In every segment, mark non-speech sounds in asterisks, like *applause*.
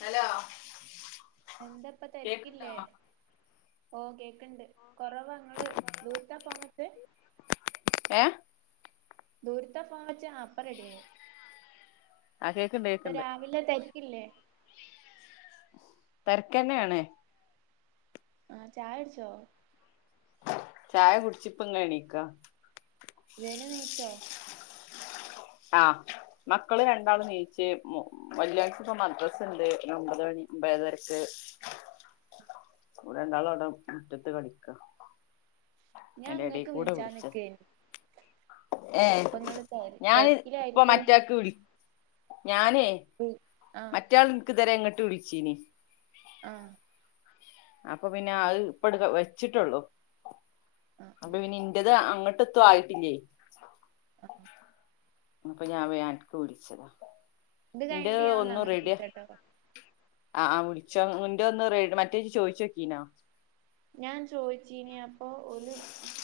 Hello കേക്ക്ണ്ടോ എന്താപ്പതെരക്കില്ലേ ഓ കേക്കണ്ട് കൊറവാങ്ങള് ദൂരത്താ ഫോണ്വെച്ചേ ഏ ദൂരത്താ ഫോം വച്ചേ ആപ്പോ റെഡ്യേയി ആ കേക്ക്ണ്ട് കേക്ക്ണ്ട് ല്ല തെർക്കില്ലേ തെരക്കെന്നേണ് ആ ചായൊട്ച്ചോ ചായ കുടിച്ചിപ്പങ്ങേണീക്ക സെനു നീച്ചോ? ആ മക്കള് രണ്ടാള് നീച്ച് മോ വല്യാഴ്ക്ക്പ്പോ മദ്രസെണ്ട് ഒമ്പത് മണി ഒമ്പതേരക്ക് ഓല് രണ്ടാളവ്ടെ മുറ്റത്ത് കളിക്കാ അയിന്റെ എടേ ഞാങ്ങക്ക് കൂടെ വിളിച്ചത് വിളിച്ചാനിക്കേനീ ഏ തെര് ഞാന് ഇപ്പൊ തെരക്കിലായിരിക്കും മറ്റാക്ക് വിളി ഞാനേ ആഹ് മറ്റാൾ ഇൻക്ക് ഇതെരേ ഇങ്ങട്ട് വിള്ച്ചീനി ആ അപ്പൊ പിന്നെ അഇ് ഇപ്പട്ക്ക വെച്ചിട്ടോള്ളു ആ അപ്പൊ ആ പിന്നെ ഇൻ്റക് അങ്ങ ആയിട്ടില്ലേയ് *inaudible* അപ്പൊ ഞാ വേം അൻക്ക് വിളിച്ചതാ ഇത് ന്റെ കഴിഞ്ഞിട്ട് ഞാൻ ഒന്ന് ഒന്നും അങ്ങട്ട് റെഡിയാ വിളിച്ചാട്ടോ ആ ആ വിളിച്ചോ ഇന്റേ ഒന്ന് റേ മറ്റേയ് ചോയിച്ചോക്കീനോ ഞാൻ ചോയിച്ചീനി അപ്പൊ ഓല്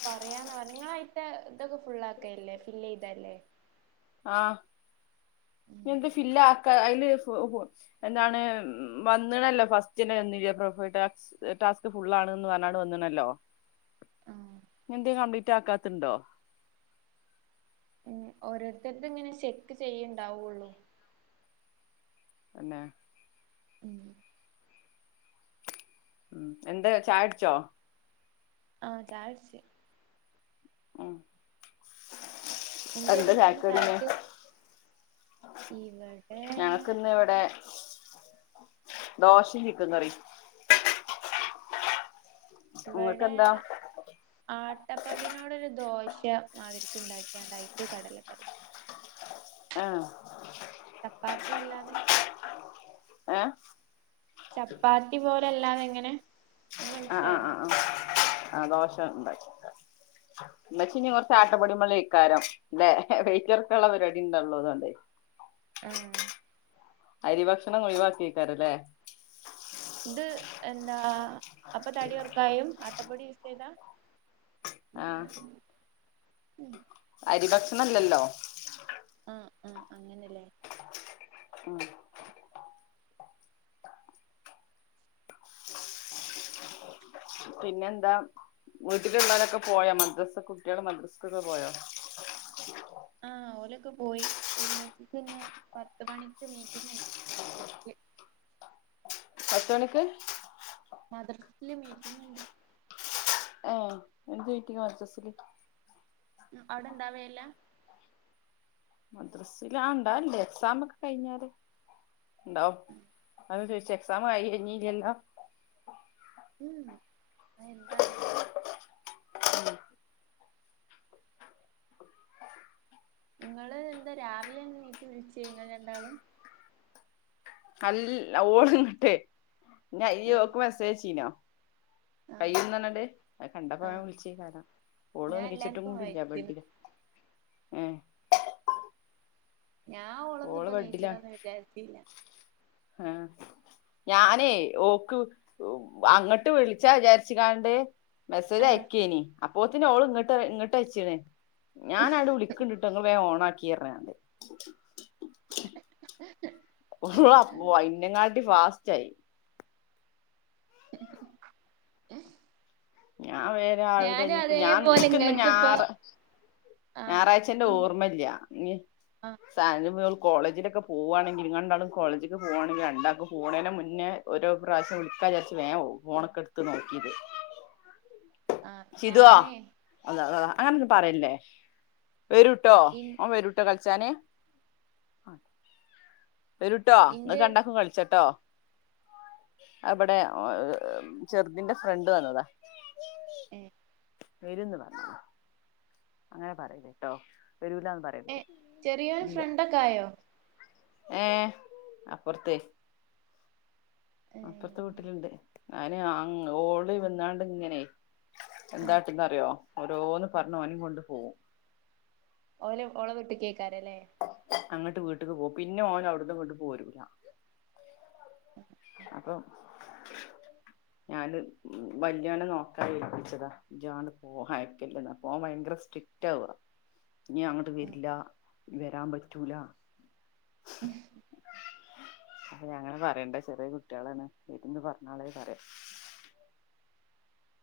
പറയാന്നാ പറഞ്ഞേ ങ്ങളായീത്തേ തൊക്കെ ഫുള്ളക്കേല്ലേ ഫില്ലെയ്തല്ലേ ആ എന്ത് ഫില്ലാക്ക അയില് എന്താണ് വന്ന്ണല്ലോ ഫസ്റ്റെന്നെ വന്നില്ല്യേ ടാസ്ക് ഫുൾ ആണ്ന്ന് പറഞ്ഞാണ്ട് വന്ന്ണല്ലോ. ആ എന്ത് കംപ്ലീറ്റ് ആക്കാത്തുണ്ടോ ഉ ഓരോരുത്തർത്ത് ഇങ്ങനെ ചെക്ക് ചെയ്യണ്ടാവുള്ളൂ എന്നന്നെ ഉം ഉം എന്താ ചാടിച്ചോ ആ ചായ കുടിച്ച് ണല്ലോ ഉം എന്തേ എന്താ നിങ്ങളത് ചായക്കടി ന്ന് ഇവടെ ഞങ്ങക്കിന്ന് ഇവിടെ ദോശയും ചിക്കൻ കറി ഇവിടെ ഇങ്ങക്കെന്താ ആട്ടപ്പൊടിനോട് ഒരു ദോശ മാതിരിക്ക ഉണ്ടാക്കിയാണ്ടായി് കടലക്കറി ആഹ് ചപ്പാത്തി അല്ലാതെ ഏ ഹ് ചപ്പാത്തി പോലെല്ലാതെ എങ്ങനെ നിങ് ആഹ് ആഹ് മനസ്സിലായില്ലേ ആഹ് ആഹ് ആ ദോശ ഉണ്ടാക്ക്യാ ക്ക ഇമ്മച്ചി ഞ്ഞ് കൊറച്ച്ആട്ടപ്പൊടി മൽ എക്കാരം ലെ വെയിറ്റ് കൊർക്കാള്ളെ പരിപാടി ഇണ്ടാ ഇള്ളതൊണ്ടെയ് ആഹ് അരി ഭക്ഷണം ഒഴിവാക്കെയ്ക്കാരം ലെ ഇത് എന്താ അപ്പ തടി ഒർക്കാൻ കയ്യും ആട്ടപ്പൊടി യൂസ് ചെയ്താ ആഹ് ഉം അരി ഭക്ഷണം ഇല്ലല്ലോ? ആഹ് ആഹ് അങ്ങനെല്ലേ ആഹ് പിന്നെ എന്താ വീട്ട്ൽ ഇള്ളൊരൊക്കെ പോയോ? മദ്രസ്സ് കുട്ടിയെൾ മദ്രസ്സ്ക്ക് ഒക്കെ പോയോ? ആഹ് ഓലൊക്കെ പോയി *unintelligible* ഇന്ന് പത്ത് മണിക്ക് മീറ്റിങ്ങ് ഇണ്ട് *unintelligible* പത്ത് മണിക്ക് മദെർസിൽ മീറ്റിംങ് ഇണ്ട് ആഹ് എന്ത് മീറ്റിങ്ങാ മദ്രസ്ൽ ഉം അയുടെ ഇണ്ടാവെ ഇല്ലാ? മദ്രസ്ൽ ആഹ് ഇണ്ടാവേൽ ഇണ്ട് എക്സാം ഒക്കെ കഴിഞ്ഞാൽ ഇണ്ടാവും അതാ ചോയിച്ചെ എക്സാമ് കഴിഞ്ഞില്ലല്ലോ? ഉംഉം ഇന്നാ എന്താ അറീലാ ഉം ഇങ്ങെൾ എന്താ രാവിലെന്നെ നീച്ച് വിൾച്ചെ ഇങ്ങെൾ രണ്ടാളും അൽ ഓൾ ഇങ്ങെട്ടെ നാ ഇയ്യ് ആഹ് ഓക്ക് മേസ്സേജ് അയച്ചീനോ ആഹ് കയ്യുംന്ന് പർണാണ്ട് ഇന്നാ കണ്ടപ്പം വേം ആഹ് വുൾച്ചെയ്ക്കാരം ഓള് ഞാൻ നീച്ച്ട്ടും എല്ലാർക്കും കൂടിയില്ല വയ്ക്കുന്നു ബെഡിലാ ഏഹ് ഞാ ഓളൊന്നും ഓള് ഇപ്പ നീച്ച്ണെ ബെഡിലാണ് ഒന്നും വിചാരിച്ചി ഇല്ല ആഹ് ഞാനെയ് ഓക്ക് എഹ് അങ്ങെട്ട് വുൾച്ചാ വിചാരിച്ച് കാണ്ട് മെസ്സേജ് ആഹ് അയ്ക്കെയ്നി അപ്പോത്തിന് ഓൾ ഇങ്ങെട്ട് പറിയാ ഇങ്ങെട്ട് അയ്ച്ച്ണ് ഞാൻ അങ്ങെട്ട് വിളിക്ക് ഇണ്ട് ട്ടോ ഇങ്ങെൾ വേം ഒണാക്കി പർണാണ്ട് ഓളാപ്പോ ഇന്നെങ്ങാട്ടി ഫാസ്റ്റായി എ *unintelligible* ഞാ വേം രാവിലെ ഇഞ്ഞ് ഇപ്പം ഞാം അതേപോലെ ഇൻക്ക് ഇന്ന് ഇങ്ങക്ക് ഇപ്പ ഞാറ ആഹ് ഞാറാഴ്ച്ചെന്റെ ഇൻ ഓർമ്മ ഇല്ല ഇഞ്ഞ് ആഹ് സാനുപ്പം ഓൾ കോളേജിലൊക്കെ പോവാണെങ്കി പി ഇങ്ങെൾ രണ്ടാളും കോളേജ്ക്ക് പോവാണെങ്കി രാണ്ടാക്കും പോണെയ്ന് മുന്നേ ഓരോ പ്രാവ്ശ്യം വിളിക്കാ വിചാരിച്ച് വേം ഫോണൊക്കെ ഇട്ത്ത് നോക്കില്ലെ ആഹ് സിതുവാോ ഞാനേ അതാ അതാ അങ്ങനൊന്നും പറയല്ലേ. വെരുട്ടോ ഇൻ ഓം വെരുട്ടോ കൾച്ചാന്. വെരുട്ടോ ഇന്റെ ഇങ്ങെക്ക് രണ്ടാക്കും കൾച്ചട്ടോ? അഹ് ഇബെടെ ഓഹ് ചെർതിന്റെ ഫ്രണ്ട് വന്നതാ ഏഹ് വെരുംന്ന് പറ അങ്ങനെ പറയല കേട്ടോ, വരൂലാന്ന് പറയ. എഹ് ചെറിയോന് ഫ്രണ്ടൊക്കെ ആയോ? ഏഹ് അപ്പൊർത്തെയ്. അപ്പൊർത്തെ വീട്ട്ൽ ഏഹ് ഇണ്ട്. അയിന് അങ്ങ് ഓള് വന്ന് ആണ്ട് ഇങ്ങെനെയ് ആഹ് എന്താട്ടുംന്ന് അറിയോ ഓരോന്ന് പർഞ്ഞ് ഓനിം കൊണ്ട് പോവും ഓൽ ഓളെ വീട്ട്ക്ക് എയ്ക്കാരംലെ അങ്ങെട്ട് വീട്ട്ക്ക് പോവും. പിന്നെ ഓൻ അയുട്ന്ന് ഇങ്ങെട്ട് പോരൂലാ. അ അപ്പം ഞാൻ വല്ല്യോനെ നോക്കാ ഏൽപ്പിച്ചെതാ ഇജ്ജ് ആണ്ട് പോ അയക്കെല്ലെ എടാ അപ്പം ഓൻ ഭയങ്കെര സ്ട്രിക് നി അങ്ങോട്ടുവരില്ല വരാൻ പറ്റൂല ഇനി അങ്ങനെ പറയണ്ട ചെറിയകുട്ടികളാണ് വീട്ടീന്ന് പറഞ്ഞാളി പറേം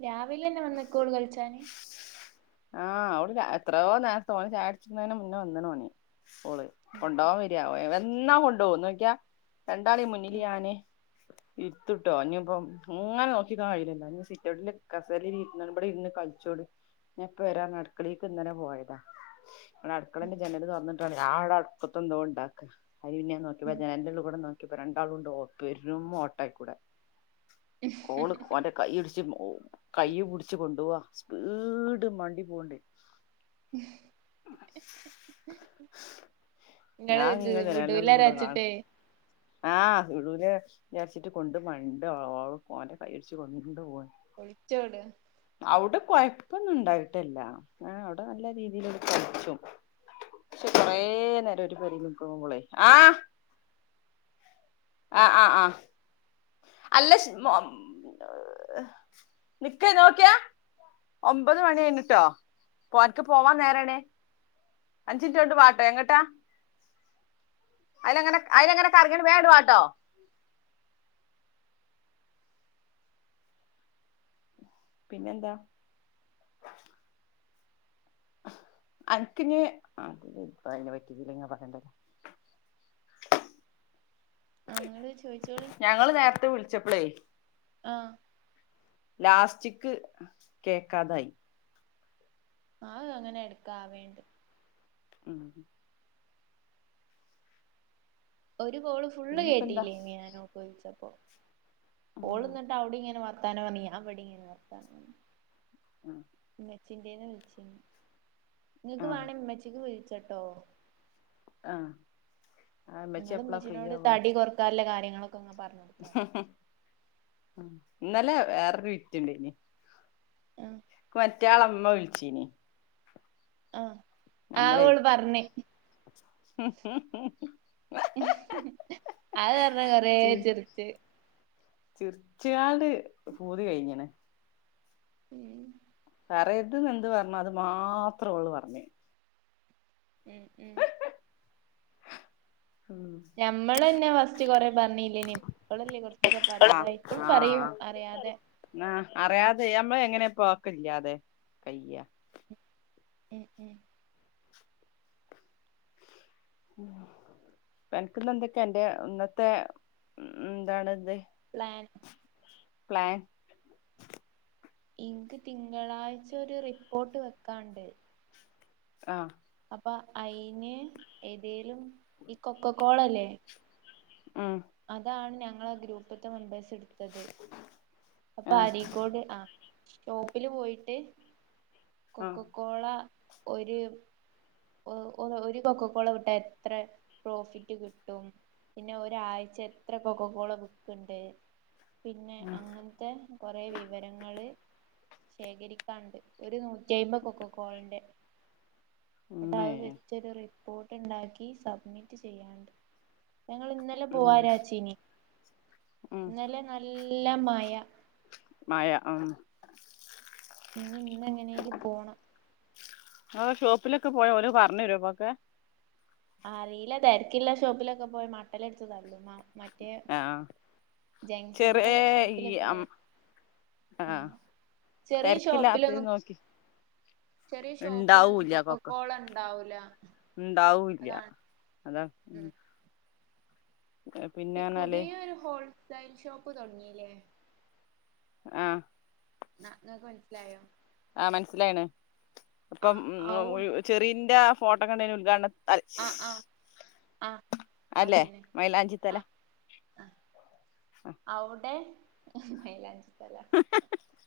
രാവിലന്നെ വന്നേക്കുഓള് കളിച്ചാന് ആ ഓള് രാ എത്രയോ നേരത്തെ ഓൻ ചായ കുടിച്ചണീന്റെ മുന്നേ വന്നുണുഓൻ ഓള് ആഹ് കൊണ്ടുകാൻ വരാ യാ വന്നാവൻ കൊണ്ടോകും നോക്ക്യ രണ്ടാളേം മുന്നില് ആഹ് ഞാന് ഇരുത്തുട്ടോ ഇനിയിപ്പം ഇങ്ങനെ നോക്കിക്കാൻ കഴിയില്ലല്ലോ ഇനി സിറ്റൗട്ടിലെ കസേരലിരുന്നാലും ഇബടെ ഇരുന്ന് കളിച്ചോട് ഞാപ്പവരാ അടുക്കളയിലേക്ക് ഇങ്ങനെ പോയതാ ഉം അടുക്കളേന്റെ ജനൽ തുറന്നിട്ട് ഞാഅവടെ അടുപ്പത്തെന്തൊ ഒണ്ടാക്കാ അയിൽ പിന്നെ നോക്കിയപ്പോ ഉം ജനലിന്റെ ഉള്ളിലൂടെ നോക്കി പ്പൊ രണ്ടാളുണ്ട് പെരും ഓട്ടേക്കൂടെ ഓള് ഓന്റെ കൈ ഇടിച്ചു കയ്യ്പിടിച്ച് കൊണ്ടവാ സ്പീഡ് മണ്ടി പോകണ്ട് *inaudible* നിങ്ങള് ഞാൻ ഇത് ഇങ്ങനെ വിടൂലാരാച്ചിട്ടെ ആ വിടൂലാരിച്ചിട്ട് കൊണ്ട് മണ്ട് ഓള് ഓന്റെ കയ്യൂടിച്ച് കൊണ്ടു പോവാണ് ഒളിച്ചോടുവാ അവിടെ കൊഴപ്പൊന്നും ഉണ്ടായിട്ടല്ല അവിടെ നല്ല രീതിൽ ഇവിടെ കളിച്ചും പക്ഷെ കൊറേനേരം ഒരു പെരേലിരിക്കുമ്പൊളെ ആ ആ ആ അല്ല ഷ്മോ നിക്ക് നോക്കിയാ ഒമ്പതുമണികഴിഞ്ഞൂട്ടോ ഓന്ക്ക് പോവാൻ നേരാണേ അഞ്ചിൻട്ടോണ്ട് വാട്ടോ എങ്ങട്ടാ അയിലങ്ങനെ അയിലങ്ങനെ കറങ്ങീണ്ട് വേഗങ്ങിട് വാട്ടോ പിന്നെന്താ അനക്കിനി ആ അയിന് പറ്റിയിലങ്കി പറയണ്ടല്ലോ *inaudible* അങ്ങട് ചോയിച്ചോളി ഞങ്ങള് നേരത്തെ വിളിച്ചപ്പളേയ് ആ ലാസ്റ്റ്ക്ക് കേക്കാതായി അത് അങ്ങനെ എടുക്കാആവേണ്ട് ഉഹും ഒരുകോള് ഫുള്ള് പിന്നെപ്പ എന്താ കേട്ടില്ല്യായിനി ഇന്ന് ഞാൻ ഓൾക്കുവിളിച്ചപ്പോ ഉം ഓളന്നിട്ട് അവിടെയിങ്ങനെ വർത്താനം പറഞ്ഞി ഞാനിവിടെങ്ങിനെ വർത്താനം പറഞ്ഞ് ആ ഉമ്മച്ചിന്റേന്ന് വിളിച്ചിനി നിങ്ങക്ക് ആഹ് വേണങ്കി ഇമ്മച്ചിക്ക് വിളിച്ചട്ടോ ആ നിങ്ങളുമ്മച്ചീനോട് ആവാ തടി കൊറക്കാറുള്ള കാര്യങ്ങളൊക്കെ അങ്ങ് പറഞ്ഞോ ഇന്നലെ വേറൊരു വിറ്റുണ്ടായീന് ആ മറ്റെയാളമ്മ വിളിച്ചീനി ആ നമ്മളെ അതുപറഞ്ഞ് കുറേ ചിരിച്ച് ചിർച്ചിയാണ്ട് പൂതി കഴിഞ്ഞണ് ഉം പറയരുതെന്ന് എന്തുപറഞ്ഞോ അതുമാത്രം അവള് പറഞ്ഞ് ഉം ഉം ഉം ഞമ്മളന്നെ ഫസ്റ്റ് കൊറെ പറഞ്ഞില്ലേനി ഓളല്ലേ കൊറച്ചൊക്കെ പറയാതെ ഇപ്പോഴും പറയും അറിയാതെ നാ അറിയാതെ ചെയ്യാൻപോയാ എങ്ങനെ പോക്കില്ലാതെ കയ്യാ ഉം ഉം എനക്ക്ന്ന എന്തൊക്കെ എന്റെ ഇന്നത്തെന്താണ്ത്. പ്ലാൻ പ്ലാൻ ഇന്ക് തിങ്കളാഴ്ച ഒരു റിപ്പോർട്ട് വെക്കാണ്ട്. ആഹാ അപ്പൊ അയിന് ഏതേലും ഈ കൊക്ക കോള ല്ലേ? ആഹ അതാണ് ഞങ്ങള ഗ്രൂപ്പത്തെ മെമ്പേഴ്സ് ഇട് ത്തത് അപ്പൊ ആഹ് അരീക്കോട് ആ ഷോപ്പില് പോയിട്ട്. ആഹ് കൊക്കകോള ഒര് ഒരു കൊക്കകോള വിട്ടാ എത്ര പ്രോഫിറ്റ് കിട്ടും. പിന്നെ ഒരാഴ്ച എത്ര കൊക്കകോള വി ക്ക്ണ്ട് പിന്നെ ഉം അങ്ങന് ത്തെ കൊറേ വിവരങ്ങള് ശേഖരിക്കാണ്ട് ഒരു നൂറ്റിഅയ്മ്പ് കൊക്കകോളിന്റെ ന്ന്ട്ട് ഉമ്മേ അത് വെച്ചരു റി പ്പോട്ട്ണ്ടാക്കി സബ്മിറ്റ് ചെയ്യാണ്ട്. ഞങ്ങള് ഇന്നലെ ഉം പോരാച്ചീനി ഉം ഇന്നലെ നല്ല മയ മയ ആം ഇഞി ഇന്ന് എങ്ങനെലും പോണം അത് ഷോപ്പിലൊക്കെ പോയാ ഓല് പറഞ്ഞരോ അപ്പൊക്കെ? ആ അറിയില്ല ധർക്കില്ല ഷോപ്പിലൊക്കെ പോയ മട്ടലട്ത്ത് തല്ലു മ്മാ മറ്റേ ആഹ് ചെറിയ ജംഗ്ഷനത്തെ ഈ ഷോപ്പിലൊക്കെ അം പോയാ ആ ആഹ് ചെറിയ തെരക്കില്ലാത്തത് ഷോപ്പിലൊന്നും നോക്കി ചെറിയ ഷോപ്പിലൊന്നും ഇണ്ടാവൂല്ല കൊക്കകോള ണ്ടാവൂല ണ്ടാവുല്ല്യ അതാ ഉം ഈ പിന്നെന്നാല് പുതിയ ഒരു ഹോൾസൈ ഷോപ്പ് തുടങ്ങില്ലേ? ആഹാ ആ ങ്ങക്ക് മനസ്സിലായോ? ആഹ മനസ്സിലായിണ്. ആ അപ്പം ഔ ഉ ചെറീന്റെ ആ ഫോട്ടോക്കെണ്ടായിന് ഉദ്ഘാടനത് ആ ആ അ അല്ലേ അതന്നെ മൈലാഞ്ചിത്തല അ ആ അവ്ടെ ഹ് മൈലാഞ്ചി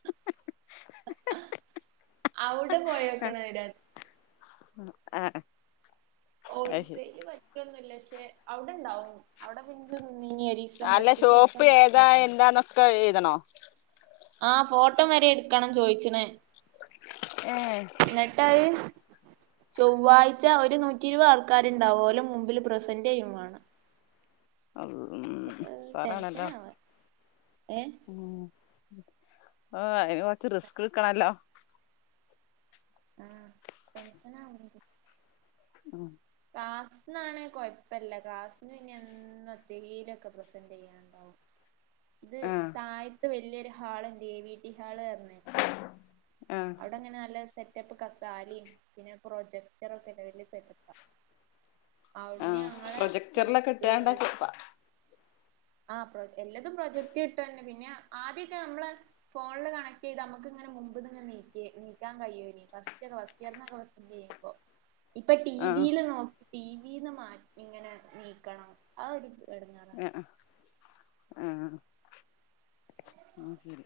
*unintelligible* അവ്ടെ പോയക്കണ രാജ് ആഹ ഹ ഹോൾസെൽല് പറ്റൊന്നുല്ല പക്ഷെ അവിടെണ്ടാവും അവിടെ പിന്നെ നിന്നിന് ഒരിസം ഫസ്റ്റ്തിസം താ എന്താ നൊക്ക എഴുതണോ? ആ ഫോട്ടം വരെ എട്ക്കണം ചോദയിച്ചി ണ്. ഏാ ന്ന്ട്ടആഹ് ചൊവ്വാഴ് ഒരു നൂറ്റിഇരുപ് ആൾക്കാരുണ്ടാവും ഒലെമുമ്പിൽ പ്രസന്റ് ചെയ്യുവാണം. *unintelligible* സാറാണ്ല്ലാ ടെൻഷനാവ ഏ ഉൂം ആ അയിന് കൊറച്ച് റിസ്ക് ക്കണല്ലോ? ആ ടെൻഷൻ ആവ്ന്ട് *unintelligible* ക്ലാസ്നാണ് കൊഴപ്പല്ല ക്ലാസ്ന് പിന്ന എന്നും ന്തലൊക്കെ പ്രസന്റ് ചെയ്യാൻണ്ടാവും. *unintelligible* ഇത് താഴത്ത് വല്ല്യരുഹാൾ. വേ വീട്ടി ഹാള്റഞ്ഞ് ആഹ് അവിടെങ്ങനെ ന്നല്ല സെറ്റപ്പ് കസാലിം പിന്നെ പ്രൊജക്ടറൊക്കെല്ലെ വല്ല്യസെറ്റപ്പണ്. അവ്ട്ന്ന് ആഹ് ഞങ്ങളെ ഇ പ്രൊജക്ടറിലൊക്കെ ഏ ഇട്ടാണ്ടാക്കി ആ പ്ര എല്ലതും പ്രൊജക്റ്റ് കിട്ടാൺ പിന്നെ ആദ്യൊക്കെ മ്മളെ ഫോണ്‌ല് കണക്ട് ഇതാ മ്മക്ക് ഇങ്ങനെ മുമ്പുന്ന് ങ്ങനെ നീക്കി നീക്കാൻ കഴിയോന്ന് ഫസ്‌റ്റോക്കേ ഫസ്റ്റിയർ നോക്കേ *unintelligible* ഇപ്പൊ ടി ആഹ് വിൽ നോക്കി ടി വിന്ന് മാ ഇങ്ങനെ നീക്കണം ആ ഒരു എടങ്ങേ - - ആഹ് ആഹ് ആ ശരി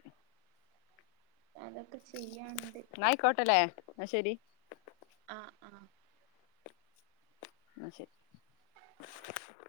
അതൊക്കെ ചെയ്യാണ്ട് ന്നാ ആയിക്കോട്ടല്ലേ ന്നാ ശരി ആ ആ ഇന്നാ ശരി *inaudible*